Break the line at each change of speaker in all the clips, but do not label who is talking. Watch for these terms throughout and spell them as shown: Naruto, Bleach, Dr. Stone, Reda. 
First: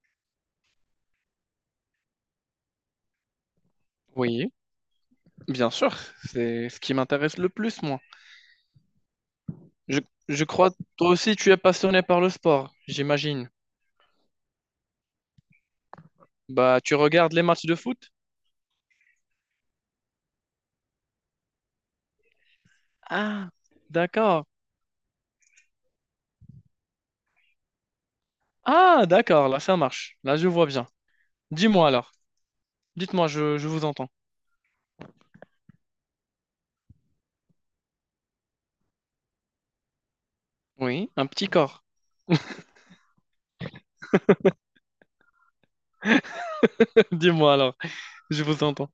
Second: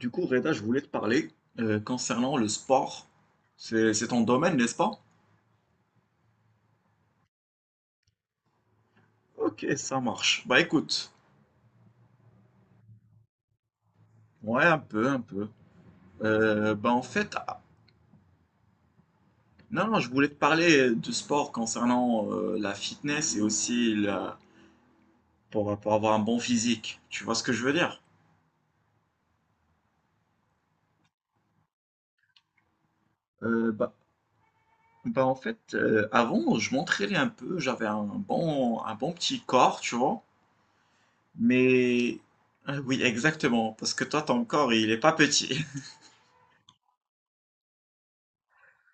Du coup, Reda, je voulais te parler concernant le sport. C'est ton
Oui,
domaine, n'est-ce pas?
bien sûr, c'est ce qui m'intéresse le plus, moi.
Ok, ça
Je,
marche.
je
Bah
crois,
écoute,
toi aussi, tu es passionné par le sport, j'imagine.
ouais, un peu, un peu.
Bah,
Bah
tu
en
regardes
fait,
les
ah,
matchs de foot?
non, non, je voulais te parler de sport concernant la fitness et
Ah,
aussi la,
d'accord.
pour avoir un bon physique. Tu vois ce que je veux dire?
Ah, d'accord, là, ça marche. Là, je vois bien. Dis-moi alors. Dites-moi, je
Euh,
vous
bah,
entends.
bah en fait, avant, je m'entraînais un peu, j'avais un bon petit corps, tu vois.
Oui, un petit corps.
Mais, ah oui, exactement, parce que toi, ton corps, il est pas petit.
Dis-moi alors, je vous entends.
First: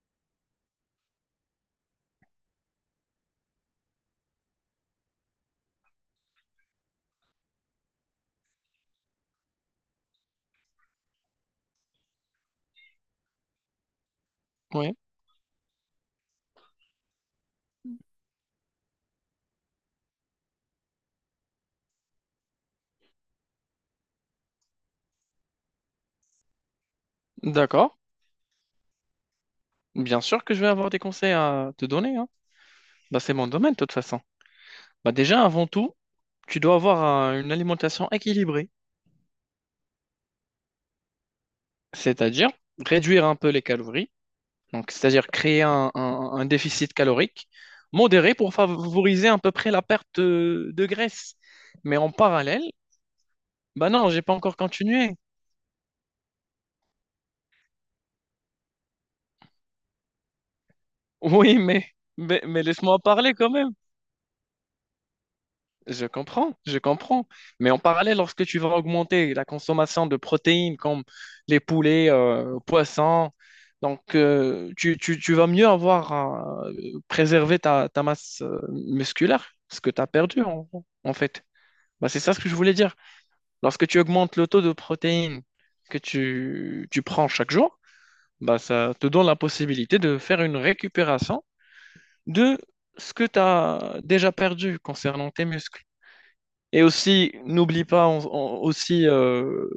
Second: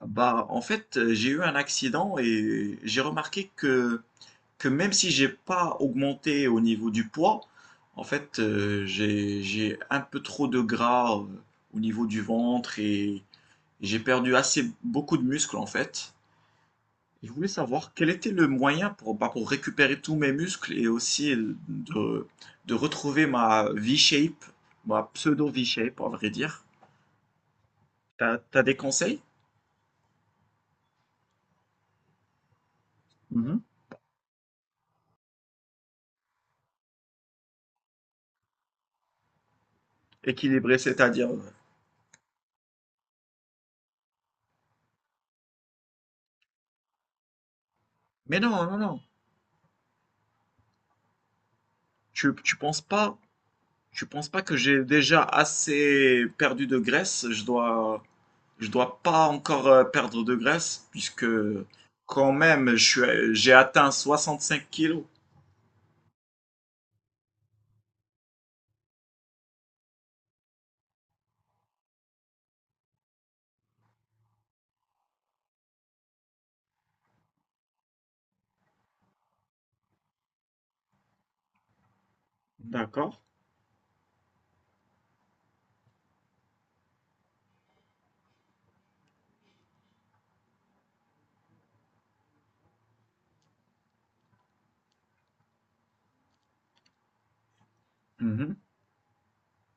Bah, en fait, j'ai eu un accident et j'ai remarqué que même si j'ai pas augmenté au niveau du poids, en fait, j'ai un peu trop de gras au niveau du ventre et j'ai perdu assez
Oui,
beaucoup de muscles en fait. Et je voulais savoir quel était le moyen pour, bah, pour récupérer tous mes muscles et aussi de, de retrouver ma V-shape, ma pseudo V-shape, à vrai dire.
d'accord.
T'as, t'as des conseils?
Bien sûr que je vais avoir des conseils à te donner, hein. Bah, c'est mon
Mhm.
domaine, de toute façon. Bah, déjà, avant tout, tu dois avoir une alimentation équilibrée,
Équilibré, c'est-à-dire.
c'est-à-dire réduire un peu les calories. Donc, c'est-à-dire créer un déficit calorique modéré
Mais non,
pour
non, non.
favoriser à peu près la perte de graisse. Mais en
Tu
parallèle,
penses pas,
bah
tu
non, j'ai
penses
pas
pas que
encore
j'ai
continué.
déjà assez perdu de graisse? Je dois pas encore perdre de graisse puisque
Oui, mais,
quand
mais, mais
même,
laisse-moi parler quand
j'ai
même.
atteint 65 kilos.
Je comprends, je comprends. Mais en parallèle, lorsque tu vas augmenter la consommation de protéines comme les poulets, poissons, donc tu vas mieux avoir préservé ta masse musculaire, ce que tu as perdu en fait. Bah, c'est ça ce que je voulais dire.
D'accord.
Lorsque tu augmentes le taux de protéines que tu prends chaque jour, bah, ça te donne la possibilité de faire une récupération de ce que tu as déjà perdu concernant tes muscles. Et aussi, n'oublie pas
Mhm.
aussi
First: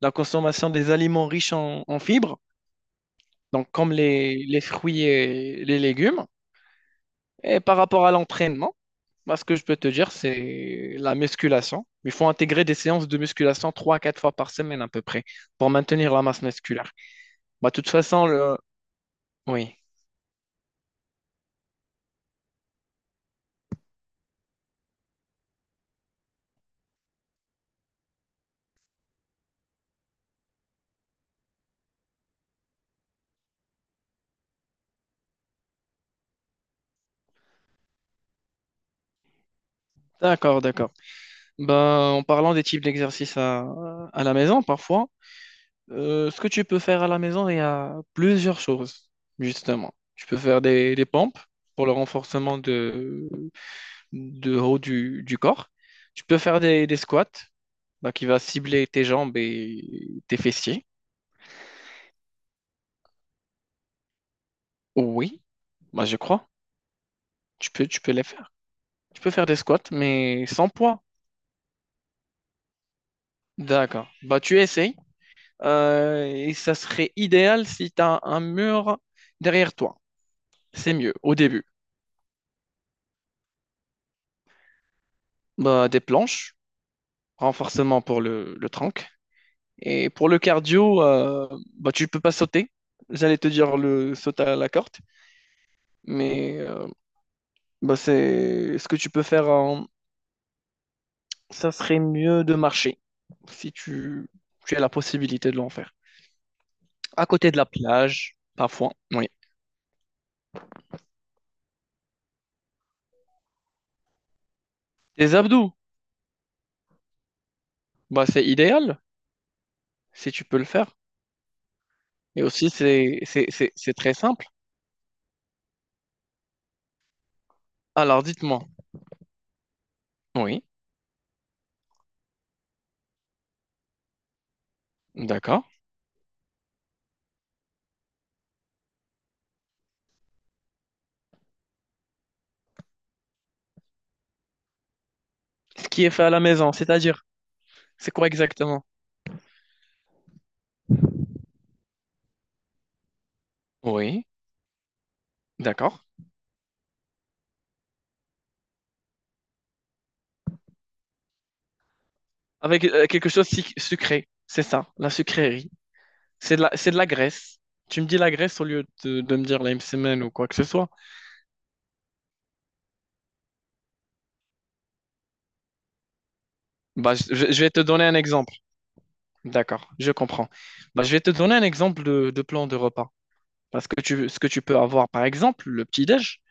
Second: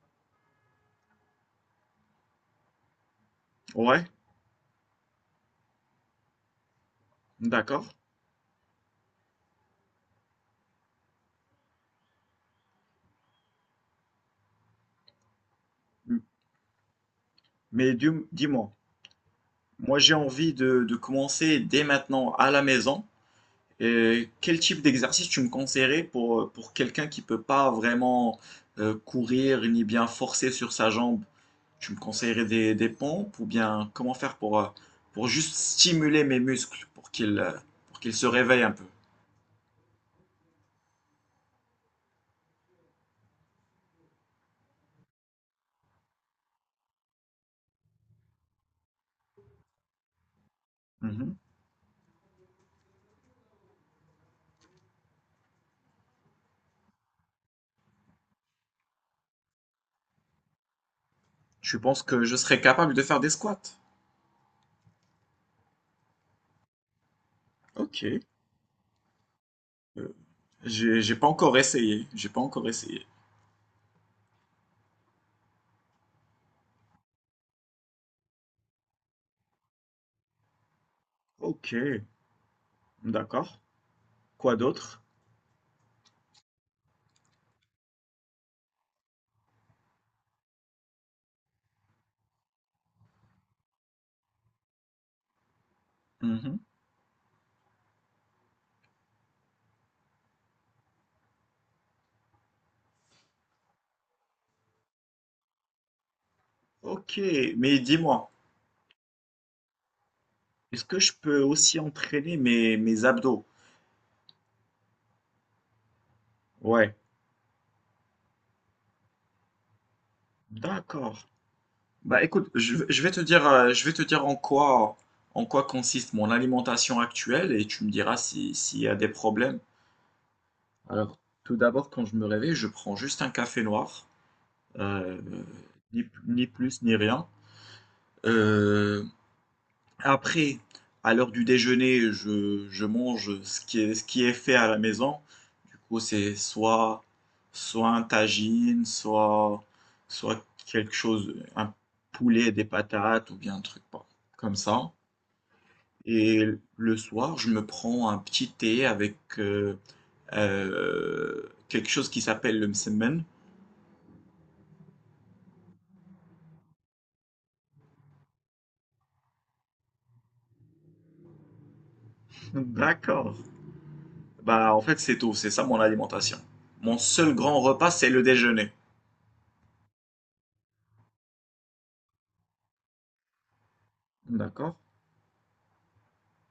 la consommation des aliments riches en fibres, donc comme
Ouais,
les fruits et les légumes. Et par
d'accord.
rapport à l'entraînement, moi, ce que je peux te dire, c'est la musculation. Il faut intégrer des séances de musculation trois à quatre fois par semaine à peu près pour maintenir la masse musculaire. Bah, de toute
Mais
façon,
dis,
le...
moi
Oui,
moi j'ai envie de commencer dès maintenant à la maison. Quel type d'exercice tu me conseillerais pour quelqu'un qui peut pas vraiment courir ni bien forcer sur sa jambe? Tu me conseillerais des pompes ou bien comment faire pour juste stimuler mes muscles pour qu'ils se réveillent un peu?
d'accord, d'accord. Ben en parlant des types d'exercices à la maison, parfois, ce que tu peux faire à la maison, il y a plusieurs choses, justement. Tu peux faire des
Mhm.
pompes pour le renforcement de haut du corps. Tu peux faire des squats, bah, qui va cibler tes jambes et tes fessiers.
Je pense que je serais capable de faire des squats.
Oui. Bah, je crois. Tu peux, tu
Ok.
peux les faire. Tu peux faire des squats,
Euh,
mais sans poids.
j'ai pas encore essayé. J'ai pas encore essayé.
D'accord. Bah, tu essayes. Et ça serait idéal si tu as un mur derrière toi. C'est mieux au début.
Ok. D'accord. Quoi d'autre?
Bah, des planches, renforcement pour le trunk. Et pour le cardio, bah, tu peux pas sauter. J'allais te dire le saut à la corde,
Mhm.
mais bah, c'est ce que tu peux faire. Ça serait mieux de marcher si tu as la possibilité de l'en faire,
Ok.
à côté de la
Mais dis-moi.
plage, parfois, oui.
Est-ce que je peux aussi entraîner mes, mes abdos?
Des abdos,
Ouais,
bah, c'est idéal si tu peux le faire.
d'accord. Bah
Et
écoute,
aussi,
je vais
c'est
te dire,
c'est- c'est-
je vais
c'est
te
très
dire
simple.
en quoi consiste mon alimentation actuelle et tu me diras
Alors,
si,
dites-moi.
s'il y a des problèmes.
Oui,
Alors, tout d'abord, quand je me réveille, je prends juste un café noir, euh,
d'accord.
ni, ni plus ni rien. Euh, Après, à l'heure du déjeuner, je mange ce qui est fait à la maison. Du
Ce
coup,
qui est fait à
c'est
la maison,
soit,
c'est-à-dire,
soit un
c'est quoi exactement?
tagine, soit, soit quelque chose, un poulet, des patates ou bien un truc pas-
Oui,
comme ça.
d'accord.
Et le soir, je me prends un petit thé avec quelque chose qui s'appelle le
Avec
msemen.
quelque chose sucré, c'est ça, la sucrerie. C'est de la graisse. Tu me dis la graisse au lieu de me dire la semaine ou quoi que ce soit.
D'accord. Bah, en fait, c'est tout. C'est ça mon alimentation. Mon
Bah,
seul
je, je-
grand
je vais te
repas,
donner
c'est
un
le
exemple.
déjeuner.
D'accord, je comprends. Bah, je vais te donner un exemple de plan de repas. Ce que tu
D'accord.
peux avoir, par exemple, le petit-déj,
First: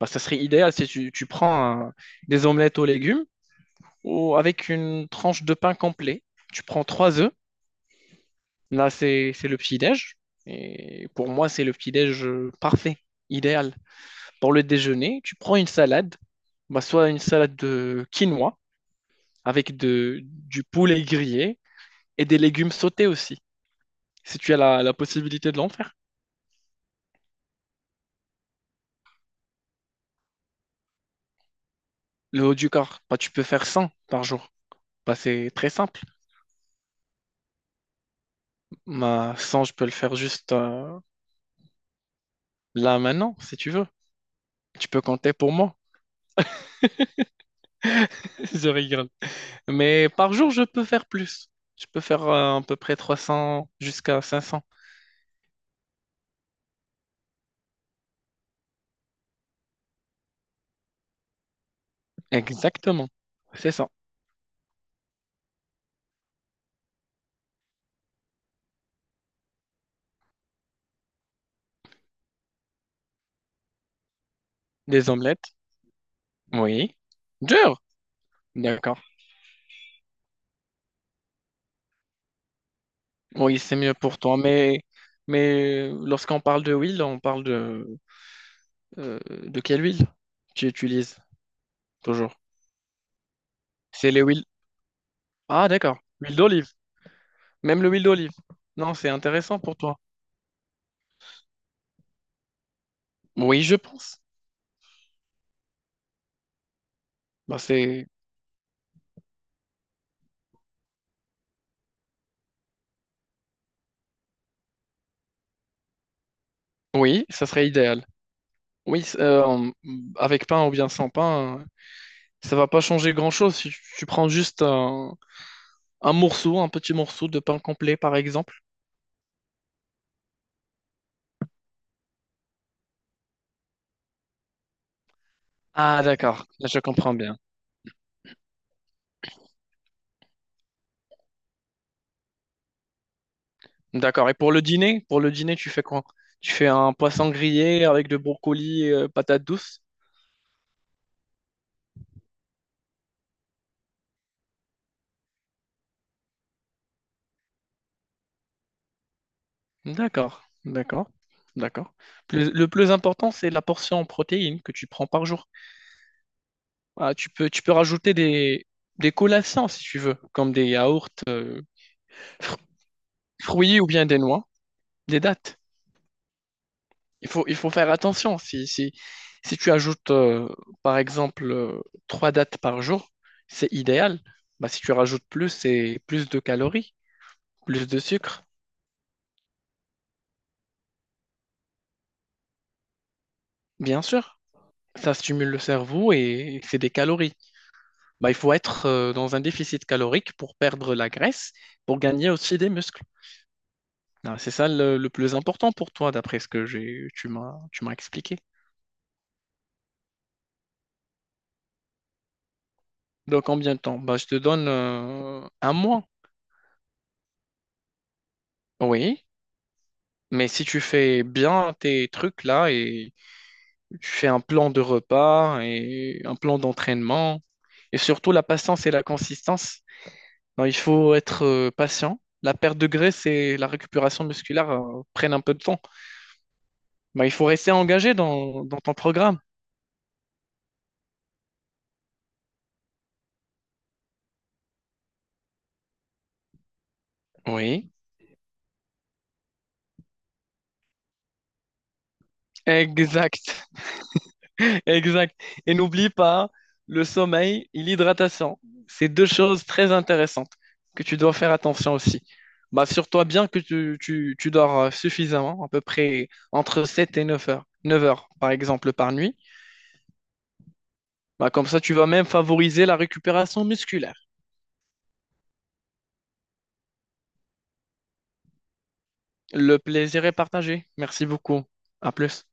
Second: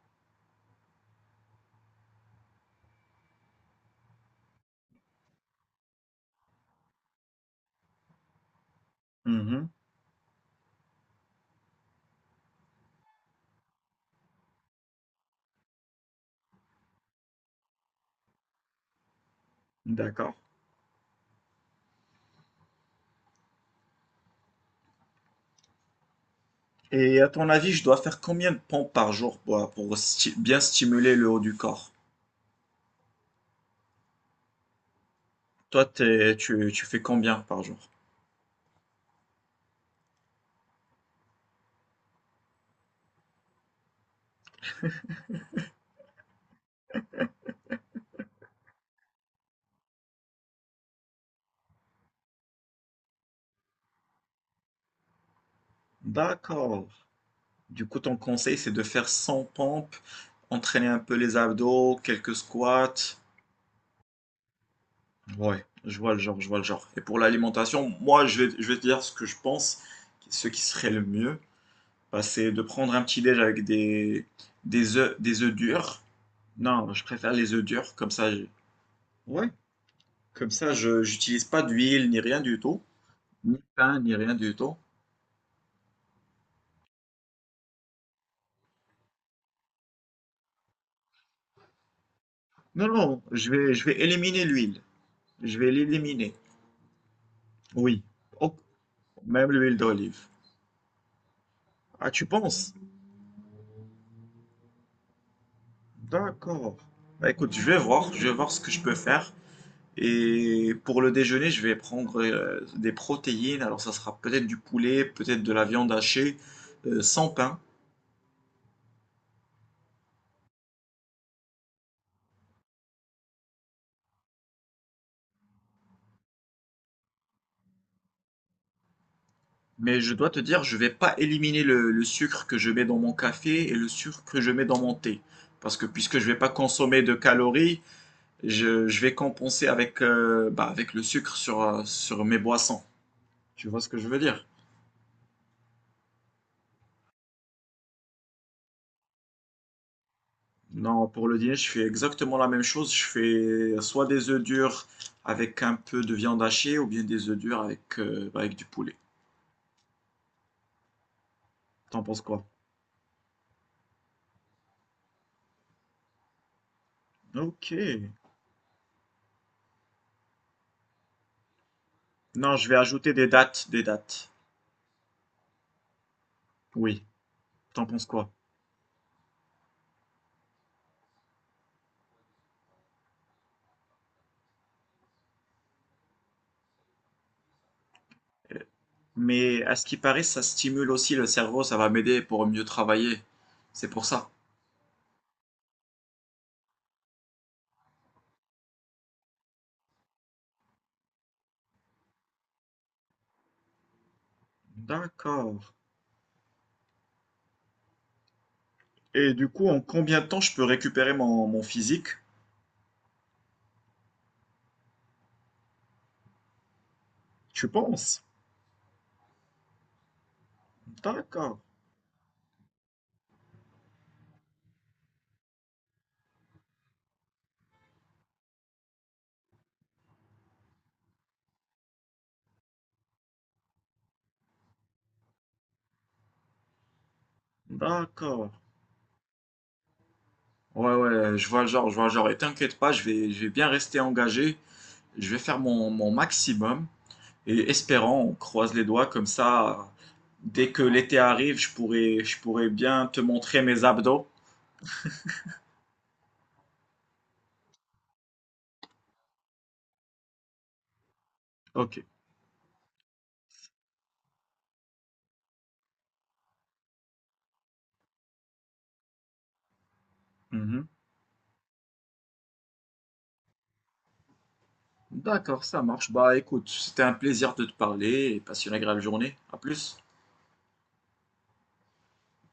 bah, ça serait idéal si tu prends des omelettes aux légumes ou avec une tranche de pain complet. Tu prends trois œufs. Là, c'est le
Mhm.
petit-déj. Et pour moi, c'est le petit-déj parfait, idéal. Pour le déjeuner, tu prends une salade, bah, soit une salade de quinoa avec de,
D'accord.
du poulet grillé et des légumes sautés aussi, si tu as la possibilité de l'en faire.
Et à ton avis, je dois faire combien de pompes par jour pour, bien stimuler le haut du corps?
Le haut du corps, bah, tu peux faire 100 par jour. Bah, c'est très
Toi,
simple.
t'es- tu, tu fais combien par jour?
Ma sans, je peux le faire juste là maintenant, si tu veux. Tu peux compter pour moi. Je rigole. Mais par jour, je peux faire plus. Je peux faire à peu près 300 jusqu'à 500.
D'accord. Du coup, ton conseil, c'est de faire 100 pompes, entraîner un peu les abdos, quelques squats.
Exactement. C'est ça.
Ouais, je vois le genre, je vois le genre. Et pour l'alimentation, moi, je vais te dire ce que je pense, ce qui serait le mieux, bah, c'est de prendre un petit déj avec
Des
des œufs
omelettes.
durs. Non,
Oui.
je préfère les œufs
Dur.
durs, comme ça.
D'accord.
Ouais, comme ça, je j'utilise pas d'huile ni rien du tout, ni
Oui, c'est mieux
pain ni
pour
rien
toi.
du tout.
Mais lorsqu'on parle de huile, on parle de quelle huile tu utilises toujours?
Non, non, je vais
C'est les
éliminer
huiles.
l'huile. Je
Ah,
vais
d'accord.
l'éliminer.
Huile d'olive. Même le huile
Oui.
d'olive.
Oh,
Non, c'est
même
intéressant
l'huile
pour toi.
d'olive. Ah, tu penses?
Oui, je pense.
D'accord. Bah écoute,
Bah, c'est...
je vais voir ce que je peux faire. Et pour le déjeuner, je vais prendre des protéines. Alors, ça sera peut-être du poulet, peut-être de la viande hachée,
Oui,
sans
ça
pain.
serait idéal. Oui, avec pain ou bien sans pain, ça va pas changer grand-chose. Si tu prends juste un morceau, un petit morceau de pain complet, par exemple.
Mais je dois te dire, je vais pas éliminer le sucre que je mets dans mon café et le sucre que je mets dans mon thé. Parce que
Ah,
puisque je vais
d'accord.
pas
Là, je
consommer de
comprends bien.
calories, je vais compenser avec, bah, avec le sucre sur, sur mes boissons. Tu vois ce que je veux
D'accord. Et
dire?
pour le dîner, tu fais quoi? Tu fais un poisson grillé avec de brocoli, et patates douces?
Non, pour le dîner, je fais exactement la même chose. Je fais soit des œufs durs avec un peu de viande hachée ou bien des œufs durs avec, bah, avec du poulet.
D'accord. D'accord. D'accord.
T'en penses quoi?
Le plus important, c'est la portion en protéines que tu prends par jour. Voilà, tu peux, tu
Ok.
peux rajouter des collations si tu veux, comme des yaourts,
Non,
fr-
je vais ajouter des dates,
fruits
des
ou bien des
dates.
noix, des dattes.
Oui.
Il faut
T'en
faire
penses quoi?
attention. Si tu ajoutes, par exemple, trois dattes par jour, c'est idéal. Bah, si tu rajoutes plus, c'est plus de calories, plus de sucre,
Mais à ce qui paraît, ça stimule aussi le cerveau, ça va m'aider pour mieux travailler. C'est
bien
pour ça.
sûr. Ça stimule le cerveau et c'est des calories. Bah, il faut être dans un déficit calorique pour perdre la graisse, pour gagner aussi des muscles. Ah, c'est ça le plus
D'accord.
important pour toi, d'après ce que tu m'as expliqué.
Et du coup, en combien de temps je peux récupérer mon, mon physique,
Donc, combien de temps? Bah, je te donne un mois.
tu penses?
Oui, mais si tu fais
D'accord.
bien tes trucs là et tu fais un plan de repas et un plan d'entraînement et surtout la patience et la consistance. Non, il faut être patient. La perte de graisse et la récupération musculaire prennent un peu de temps. Bah, il faut rester engagé
D'accord.
dans ton programme.
Ouais, ouais, je vois le genre, je vois le genre. Et t'inquiète pas, je vais bien rester engagé. Je vais faire mon, mon maximum. Et
Oui,
espérant, on croise les doigts comme ça. Dès que l'été arrive, je pourrai bien te
exact.
montrer mes abdos.
Exact. Et n'oublie pas, le sommeil et l'hydratation, c'est deux choses très intéressantes que tu dois faire attention
Ok.
aussi. Bah, assure-toi bien que tu dors suffisamment, à peu près entre 7 et 9 heures. 9 heures, par exemple, par nuit.
Mhm.
Bah, comme ça, tu vas même favoriser la récupération musculaire.
D'accord, ça marche. Bah écoute, c'était un plaisir de te parler et passe une agréable journée. À
Le
plus.
plaisir est partagé. Merci beaucoup. À plus.